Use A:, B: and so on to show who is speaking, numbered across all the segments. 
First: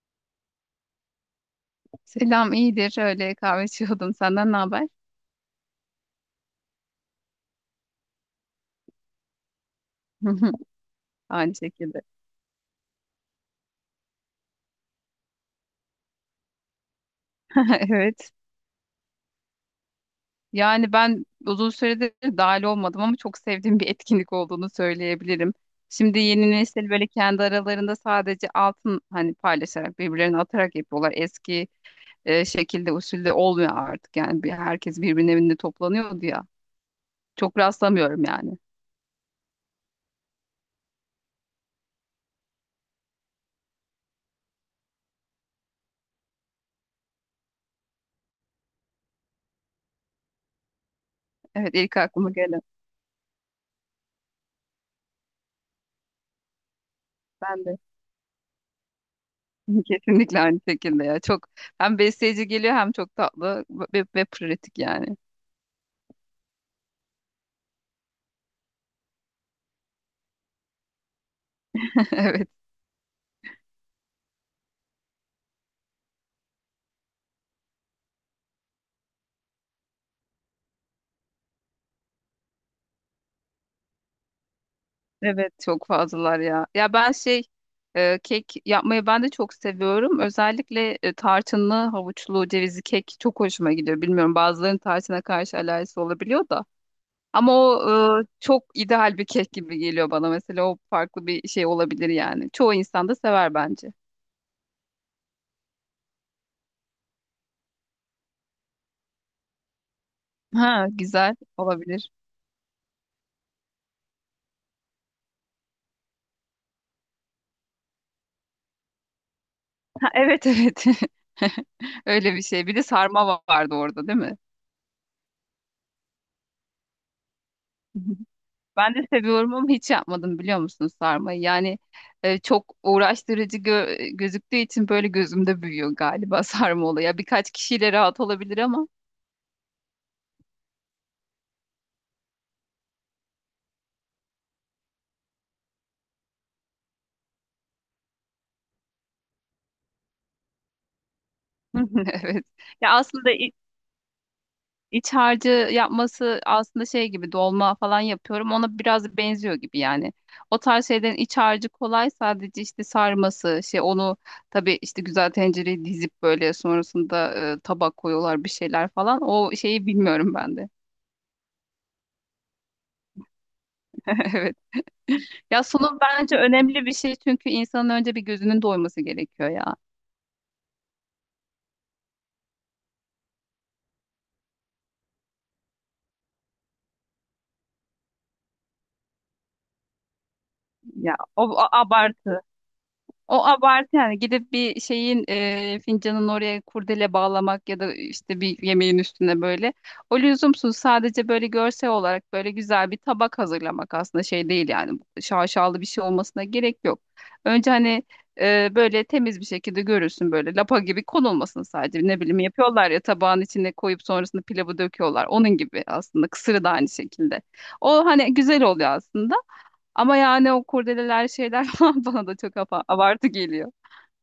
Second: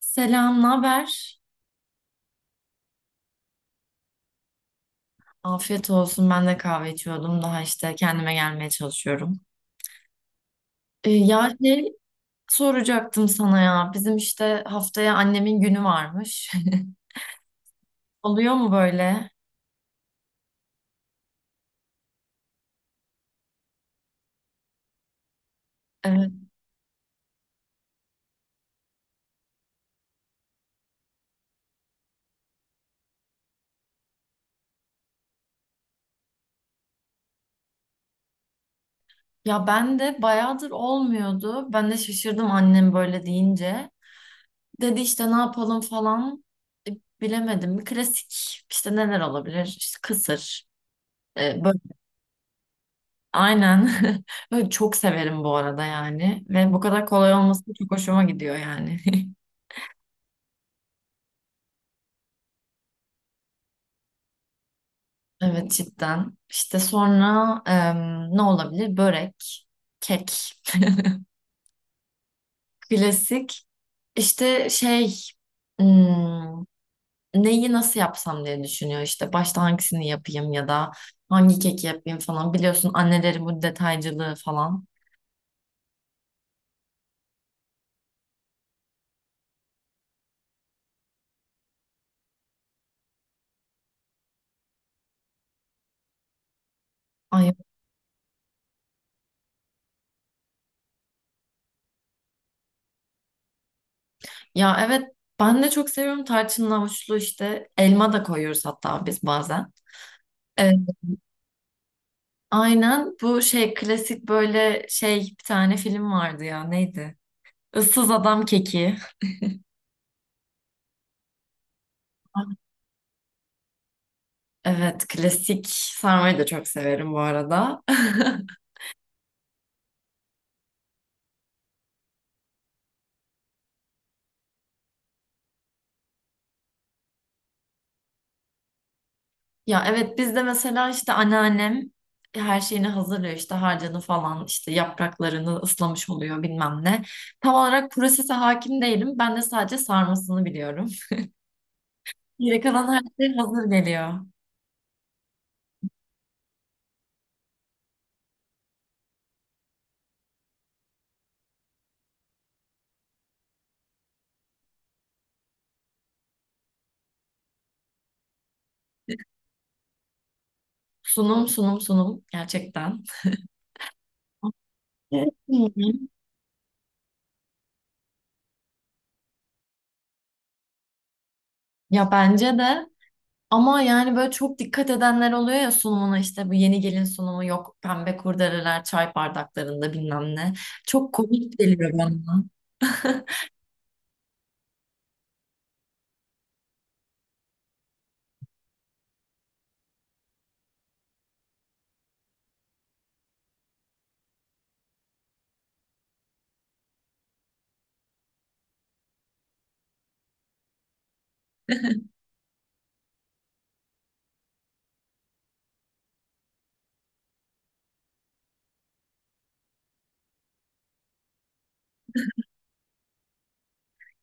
A: Selam, ne haber?
B: Selam, iyidir. Öyle kahve içiyordum. Senden ne haber?
A: Afiyet olsun. Ben de kahve içiyordum. Daha işte kendime gelmeye çalışıyorum. Ya
B: Aynı
A: şey
B: şekilde.
A: soracaktım sana ya. Bizim işte haftaya annemin günü varmış.
B: Evet.
A: Oluyor mu böyle?
B: Yani ben uzun süredir dahil olmadım ama çok sevdiğim bir etkinlik olduğunu söyleyebilirim. Şimdi
A: Evet.
B: yeni nesil böyle kendi aralarında sadece altın hani paylaşarak birbirlerine atarak yapıyorlar. Eski şekilde usulde olmuyor artık. Yani bir, herkes birbirinin evinde toplanıyordu ya. Çok rastlamıyorum yani.
A: Ya ben de bayağıdır olmuyordu. Ben de şaşırdım annem böyle deyince. Dedi işte ne yapalım falan. E, bilemedim. Klasik işte neler olabilir? İşte kısır. E,
B: Evet,
A: böyle
B: ilk aklıma gelen.
A: Aynen. Ben çok severim bu arada yani. Ve bu kadar kolay olması
B: Ben de.
A: çok hoşuma gidiyor yani.
B: Kesinlikle aynı şekilde ya. Çok hem besleyici geliyor hem çok tatlı ve pratik yani.
A: Evet cidden. İşte sonra ne olabilir? Börek, kek.
B: Evet.
A: Klasik. İşte hmm, neyi nasıl yapsam diye düşünüyor işte başta hangisini yapayım ya da hangi keki yapayım falan biliyorsun annelerin bu detaycılığı falan.
B: Evet, çok fazlalar ya. Ya ben şey kek yapmayı ben de çok seviyorum. Özellikle tarçınlı, havuçlu, cevizli kek çok hoşuma gidiyor. Bilmiyorum, bazılarının tarçına karşı alerjisi olabiliyor da. Ama
A: Ay,
B: o çok ideal bir kek gibi geliyor bana. Mesela o farklı bir şey olabilir yani. Çoğu insan da sever bence.
A: ya evet ben de çok seviyorum tarçınlı havuçlu işte elma da koyuyoruz hatta biz bazen.
B: Ha, güzel olabilir.
A: Aynen bu şey klasik böyle şey bir tane film vardı ya neydi? Issız Adam Keki.
B: Ha, evet, evet. Öyle bir şey. Bir de vardı orada, değil mi?
A: Evet klasik sarmayı da çok severim bu arada.
B: Ben de seviyorum ama hiç yapmadım biliyor musun sarmayı? Yani çok uğraştırıcı gözüktüğü için böyle gözümde büyüyor galiba sarma olayı. Ya birkaç kişiyle rahat olabilir ama.
A: Ya evet biz de mesela işte anneannem her şeyini hazırlıyor işte harcını falan işte yapraklarını ıslamış oluyor bilmem ne. Tam olarak prosese hakim değilim ben de sadece sarmasını biliyorum.
B: Evet.
A: Geri
B: Ya
A: kalan her
B: aslında
A: şey
B: i-
A: hazır geliyor.
B: İç harcı yapması aslında şey gibi, dolma falan yapıyorum. Ona biraz benziyor gibi yani. O tarz şeylerin iç harcı kolay, sadece işte sarması şey, onu tabii işte güzel tencereye dizip böyle sonrasında tabak koyuyorlar bir şeyler falan. O şeyi bilmiyorum ben de.
A: Sunum gerçekten.
B: Evet.
A: Evet.
B: Ya sunum bence önemli bir şey, çünkü insanın önce bir gözünün doyması gerekiyor ya.
A: Ya bence de ama yani böyle çok dikkat edenler oluyor ya sunumuna işte bu yeni gelin sunumu yok pembe kurdeleler çay bardaklarında bilmem ne. Çok komik
B: O
A: geliyor
B: abartı.
A: bana.
B: O abartı yani, gidip bir şeyin fincanın oraya kurdele bağlamak ya da işte bir yemeğin üstüne böyle. O lüzumsuz, sadece böyle görsel olarak böyle güzel bir tabak hazırlamak aslında şey değil yani, şaşalı bir şey olmasına gerek yok. Önce hani böyle temiz bir şekilde görürsün, böyle lapa gibi konulmasın, sadece ne bileyim, yapıyorlar ya, tabağın içine koyup sonrasında pilavı döküyorlar. Onun gibi aslında, kısırı da aynı şekilde. O hani güzel oluyor aslında. Ama yani o kurdeleler, şeyler falan bana da çok abartı geliyor.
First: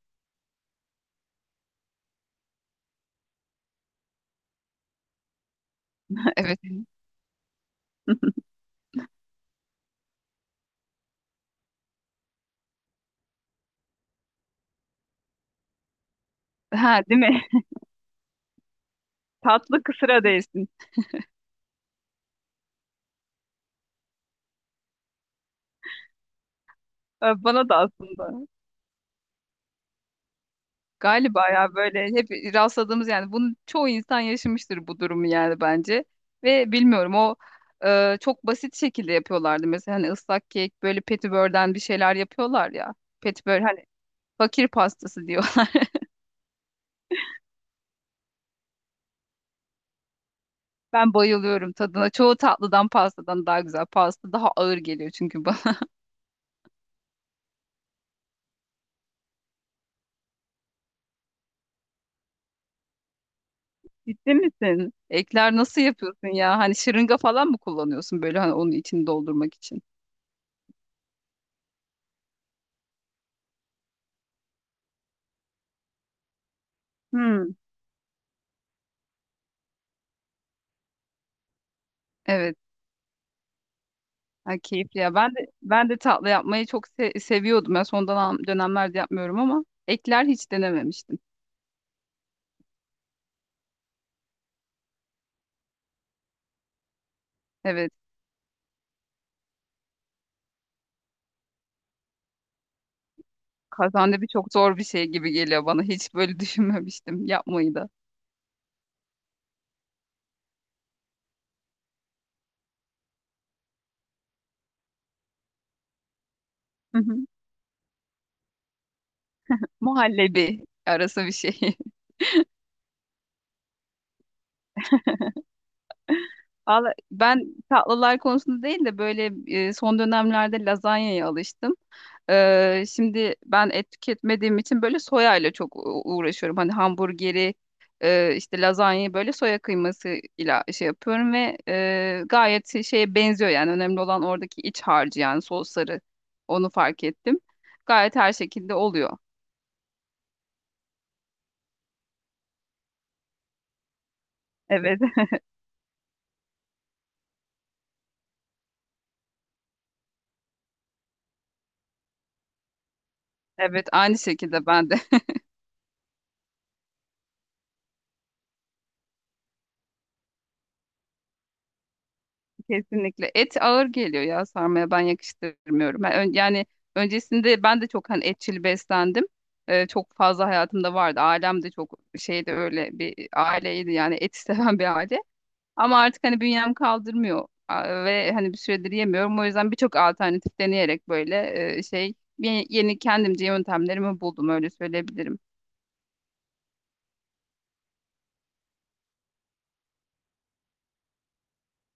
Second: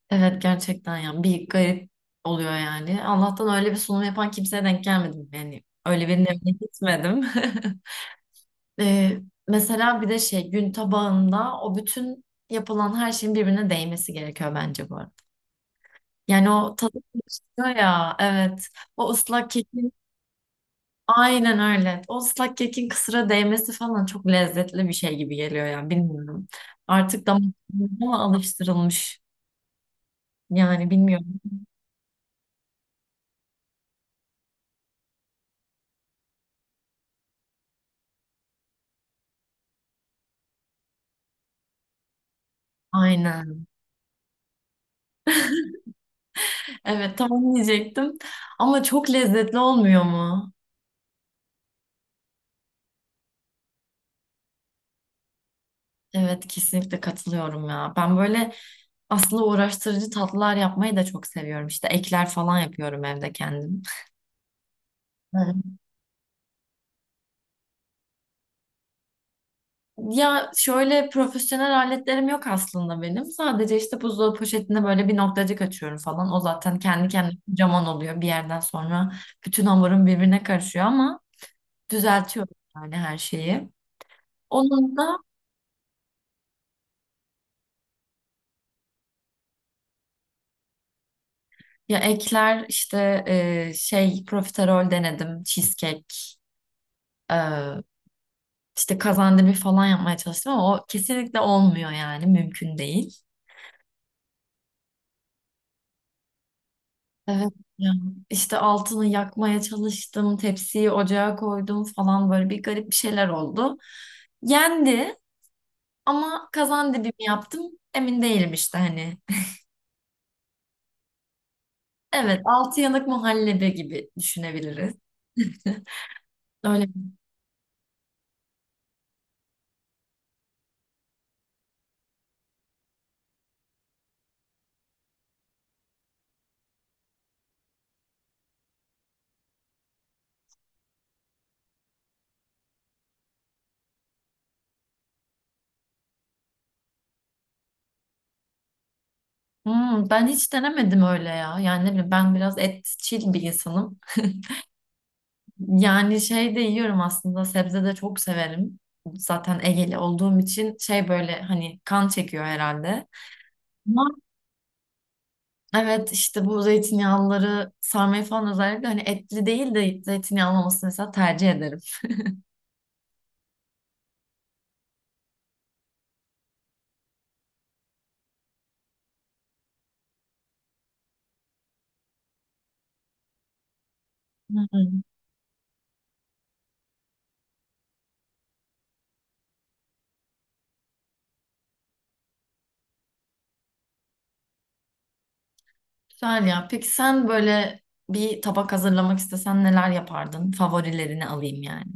A: Evet gerçekten yani bir garip oluyor yani. Allah'tan öyle bir sunum yapan kimseye denk gelmedim yani. Öyle birine evine
B: Evet.
A: gitmedim. Ee, mesela bir de şey gün tabağında o bütün yapılan her şeyin birbirine değmesi gerekiyor bence bu arada. Yani o tadı
B: Ha, değil mi?
A: karışıyor ya evet. O ıslak kek
B: Tatlı kısıra değsin.
A: aynen öyle. O ıslak kekin kısıra değmesi falan çok lezzetli bir şey gibi geliyor yani bilmiyorum. Artık
B: Ha,
A: damak
B: bana da
A: tadına mı
B: aslında.
A: alıştırılmış? Yani bilmiyorum.
B: Galiba ya, böyle hep rastladığımız, yani bunu çoğu insan yaşamıştır bu durumu yani bence. Ve bilmiyorum, o çok basit şekilde yapıyorlardı. Mesela hani ıslak kek, böyle petibörden bir şeyler yapıyorlar ya. Petibör
A: Aynen.
B: hani fakir pastası diyor.
A: Evet tam diyecektim. Ama çok lezzetli olmuyor mu?
B: Ben bayılıyorum tadına. Çoğu tatlıdan, pastadan daha güzel. Pasta daha ağır geliyor çünkü bana.
A: Evet kesinlikle katılıyorum ya. Ben böyle aslında uğraştırıcı tatlılar yapmayı da çok seviyorum. İşte ekler falan yapıyorum evde kendim.
B: Ciddi misin? Ekler nasıl yapıyorsun ya? Hani şırınga falan mı kullanıyorsun böyle, hani onun içini doldurmak için?
A: Ya şöyle profesyonel aletlerim yok aslında benim. Sadece işte buzdolabı poşetinde böyle bir noktacık açıyorum falan. O zaten kendi kendine
B: Hmm.
A: kocaman oluyor bir yerden sonra. Bütün hamurum birbirine karışıyor ama düzeltiyorum
B: Evet.
A: yani her şeyi.
B: Ha,
A: Onun
B: keyifli ya.
A: da
B: Ben de, ben de tatlı yapmayı çok seviyordum. Ya dönemlerde yapmıyorum, ama ekler hiç denememiştim.
A: ya ekler işte şey profiterol denedim, cheesecake, e,
B: Evet.
A: işte kazandibi falan yapmaya çalıştım ama o kesinlikle olmuyor yani mümkün değil.
B: Kazandibi çok zor bir şey gibi geliyor bana. Hiç böyle düşünmemiştim
A: Evet
B: yapmayı da.
A: ya. İşte altını yakmaya çalıştım, tepsiyi ocağa koydum falan böyle bir garip bir şeyler oldu. Yendi ama kazan
B: Hı
A: dibi mi
B: hı.
A: yaptım emin değilim işte hani.
B: Muhallebi arası bir şey.
A: Evet, altı yanık muhallebi gibi düşünebiliriz. Öyle.
B: Valla ben tatlılar konusunda değil de böyle son dönemlerde lazanyaya alıştım. Şimdi ben et tüketmediğim için böyle soya ile çok uğraşıyorum. Hani hamburgeri, işte lazanyayı böyle soya kıyması ile şey yapıyorum ve gayet şeye benziyor yani. Önemli olan oradaki iç harcı, yani sosları. Onu fark ettim. Gayet her şekilde oluyor.
A: Hmm, ben hiç denemedim öyle ya. Yani ne bileyim ben biraz etçil bir insanım.
B: Evet.
A: Yani şey de yiyorum aslında sebze de çok severim. Zaten Egeli olduğum için şey böyle hani kan çekiyor herhalde.
B: Evet, aynı şekilde ben de.
A: Evet işte bu zeytinyağlıları sarmayı falan özellikle hani etli değil de zeytinyağlı olmasını mesela tercih ederim.
B: Kesinlikle. Et ağır geliyor ya, sarmaya ben yakıştırmıyorum. Yani öncesinde ben de çok hani etçil beslendim. Çok fazla hayatımda vardı. Ailem de çok şeydi, öyle bir aileydi yani, eti
A: Hı hı.
B: seven bir aile. Ama artık hani bünyem kaldırmıyor. Aa, ve hani bir süredir yemiyorum. O yüzden birçok alternatif deneyerek böyle şey yeni kendimce yöntemlerimi buldum, öyle söyleyebilirim.
A: Güzel ya. Peki sen böyle bir tabak hazırlamak istesen neler yapardın? Favorilerini alayım yani.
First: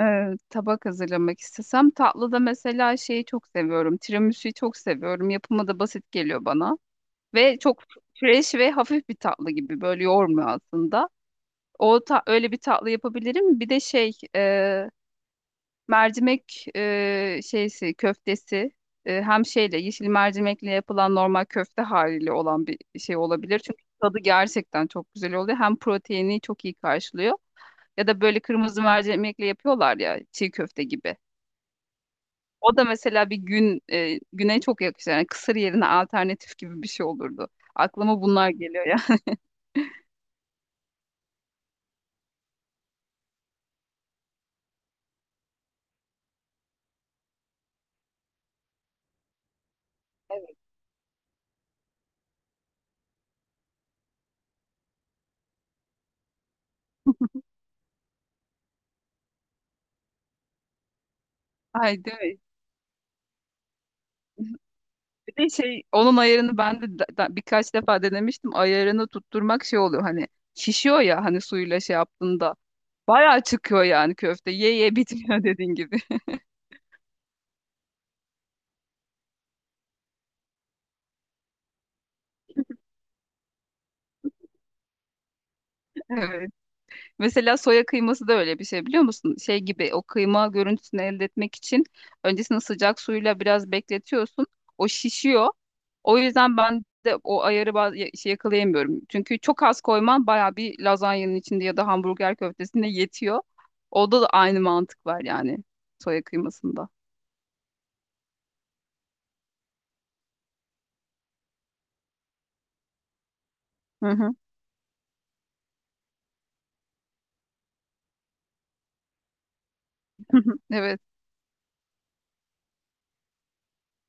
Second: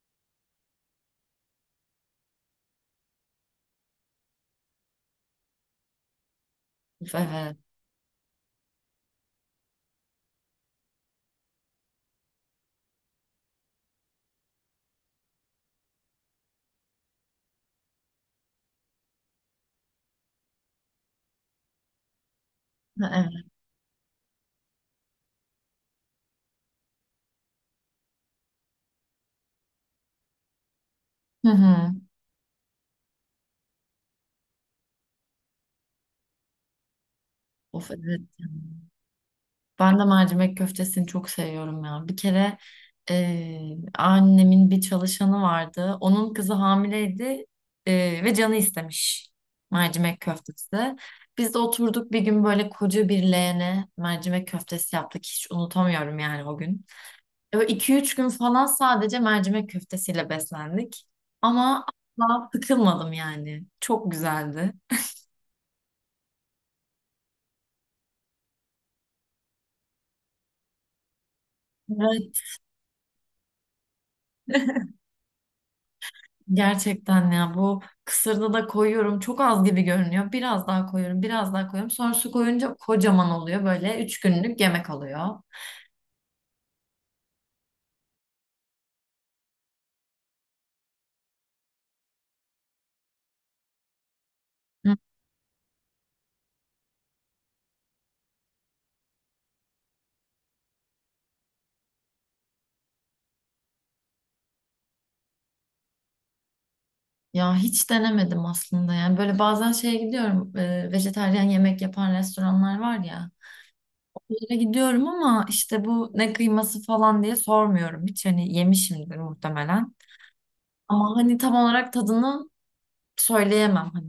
B: Ee, Tabak hazırlamak istesem, tatlıda mesela şeyi çok seviyorum. Tiramisu'yu çok seviyorum. Yapımı da basit geliyor bana.
A: Of evet.
B: Ve çok fresh ve hafif bir tatlı gibi, böyle yoğurmuyor aslında. Öyle bir tatlı yapabilirim. Bir de şey, mercimek, şeysi, köftesi, hem şeyle, yeşil mercimekle yapılan normal köfte haliyle olan bir
A: Ha,
B: şey
A: evet.
B: olabilir. Çünkü tadı gerçekten çok güzel oluyor. Hem proteini çok iyi karşılıyor. Ya da böyle kırmızı mercimekle yapıyorlar ya, çiğ köfte gibi.
A: Hı hı.
B: O da mesela bir güne çok yakışır. Yani kısır yerine alternatif gibi bir şey olurdu.
A: Of evet.
B: Aklıma bunlar geliyor ya.
A: Ben de mercimek köftesini çok seviyorum ya. Bir kere annemin bir çalışanı vardı. Onun kızı hamileydi, ve canı istemiş mercimek köftesi. Biz de oturduk bir gün böyle koca bir leğene mercimek köftesi yaptık. Hiç unutamıyorum yani o gün. Böyle 2-3 gün falan sadece mercimek köftesiyle beslendik. Ama
B: Ay, değil mi?
A: asla sıkılmadım yani. Çok güzeldi.
B: Bir de şey, onun ayarını ben de birkaç defa denemiştim. Ayarını tutturmak şey oluyor hani, şişiyor ya hani suyla şey yaptığında. Bayağı çıkıyor yani köfte. Ye ye bitmiyor dediğin gibi.
A: Gerçekten ya bu kısırda da koyuyorum. Çok az gibi görünüyor. Biraz daha koyuyorum, biraz daha koyuyorum. Sonra su koyunca kocaman oluyor. Böyle üç günlük yemek oluyor.
B: Evet. Mesela soya kıyması da öyle bir şey, biliyor musun? Şey gibi, o kıyma görüntüsünü elde etmek için öncesinde sıcak suyla biraz bekletiyorsun. O
A: Hı.
B: şişiyor. O yüzden ben de o ayarı şey yakalayamıyorum. Çünkü çok az koyman baya bir lazanyanın içinde ya da hamburger köftesinde yetiyor. Orada da aynı mantık var yani, soya kıymasında.
A: Ya hiç denemedim aslında yani. Böyle bazen şeye gidiyorum. E, vejetaryen yemek yapan restoranlar var ya.
B: Hı hı.
A: Oraya gidiyorum ama işte bu ne kıyması falan diye sormuyorum. Hiç hani yemişimdir muhtemelen.
B: Evet.
A: Ama hani tam olarak tadını söyleyemem hani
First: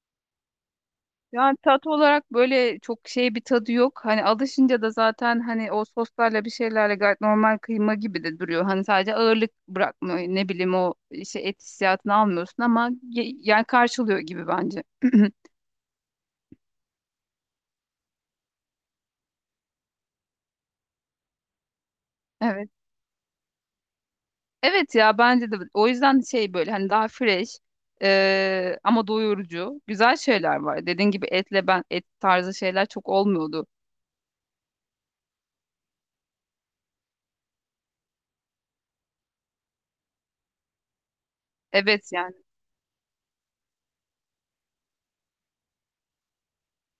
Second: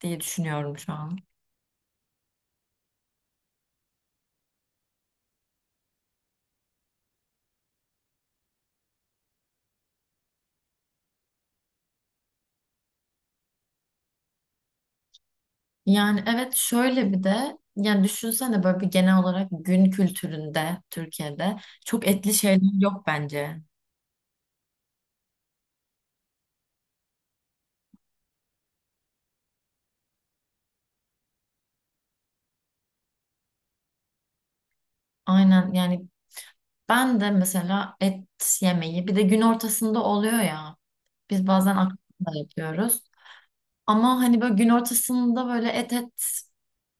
A: diye düşünüyorum şu an.
B: Yani tat olarak böyle çok şey, bir tadı yok. Hani alışınca da zaten, hani o soslarla bir şeylerle gayet normal kıyma gibi de duruyor. Hani sadece ağırlık bırakmıyor. Ne bileyim, o işte et hissiyatını almıyorsun ama yani karşılıyor gibi bence.
A: Yani evet şöyle bir de yani düşünsene böyle bir genel olarak gün kültüründe Türkiye'de çok etli
B: Evet.
A: şeyler yok bence.
B: Evet ya bence de, o yüzden şey, böyle hani daha fresh, ama doyurucu güzel şeyler var. Dediğin gibi etle, ben et tarzı şeyler çok olmuyordu.
A: Aynen yani ben de mesela et yemeği bir de gün ortasında oluyor ya biz bazen akşam
B: Evet yani.
A: da yapıyoruz. Ama hani böyle gün ortasında böyle et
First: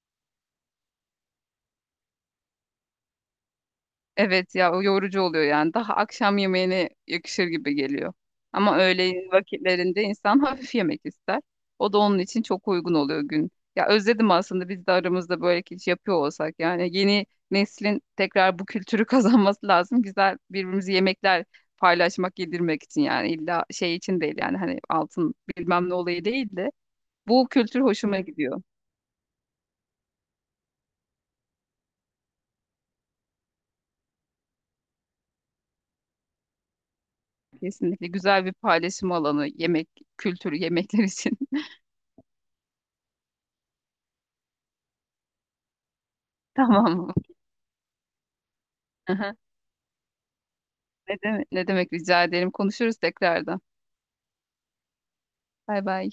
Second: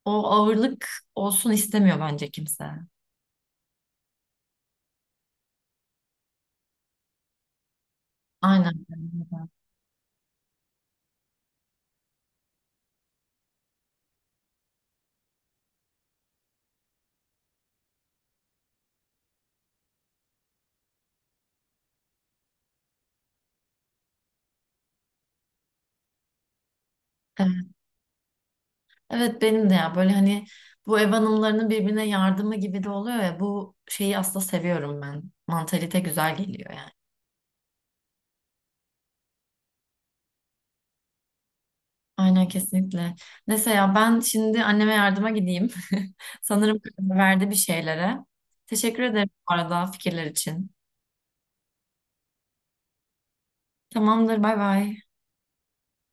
A: o ağırlık olsun istemiyor bence kimse.
B: Evet ya, o yorucu oluyor yani. Daha akşam yemeğine yakışır gibi geliyor. Ama
A: Aynen.
B: öğleyin
A: Evet.
B: vakitlerinde insan hafif yemek ister. O da onun için çok uygun oluyor gün. Ya özledim aslında, biz de aramızda böyle hiç yapıyor olsak. Yani yeni neslin tekrar bu kültürü kazanması lazım. Güzel, birbirimizi yemekler paylaşmak, yedirmek için, yani illa şey için değil yani, hani altın bilmem ne olayı değil de, bu kültür hoşuma gidiyor.
A: Evet benim de ya böyle hani bu ev hanımlarının birbirine yardımı gibi de oluyor ya bu şeyi aslında seviyorum ben. Mantalite güzel geliyor yani.
B: Kesinlikle güzel bir paylaşım alanı, yemek kültürü, yemekler için.
A: Aynen kesinlikle. Neyse ya ben şimdi anneme yardıma gideyim. Sanırım
B: Tamam mı?
A: karar verdi bir şeylere. Teşekkür ederim bu arada fikirler için.
B: Ne demek, ne demek, rica ederim. Konuşuruz tekrardan.
A: Tamamdır, bay bay.
B: Bay bay.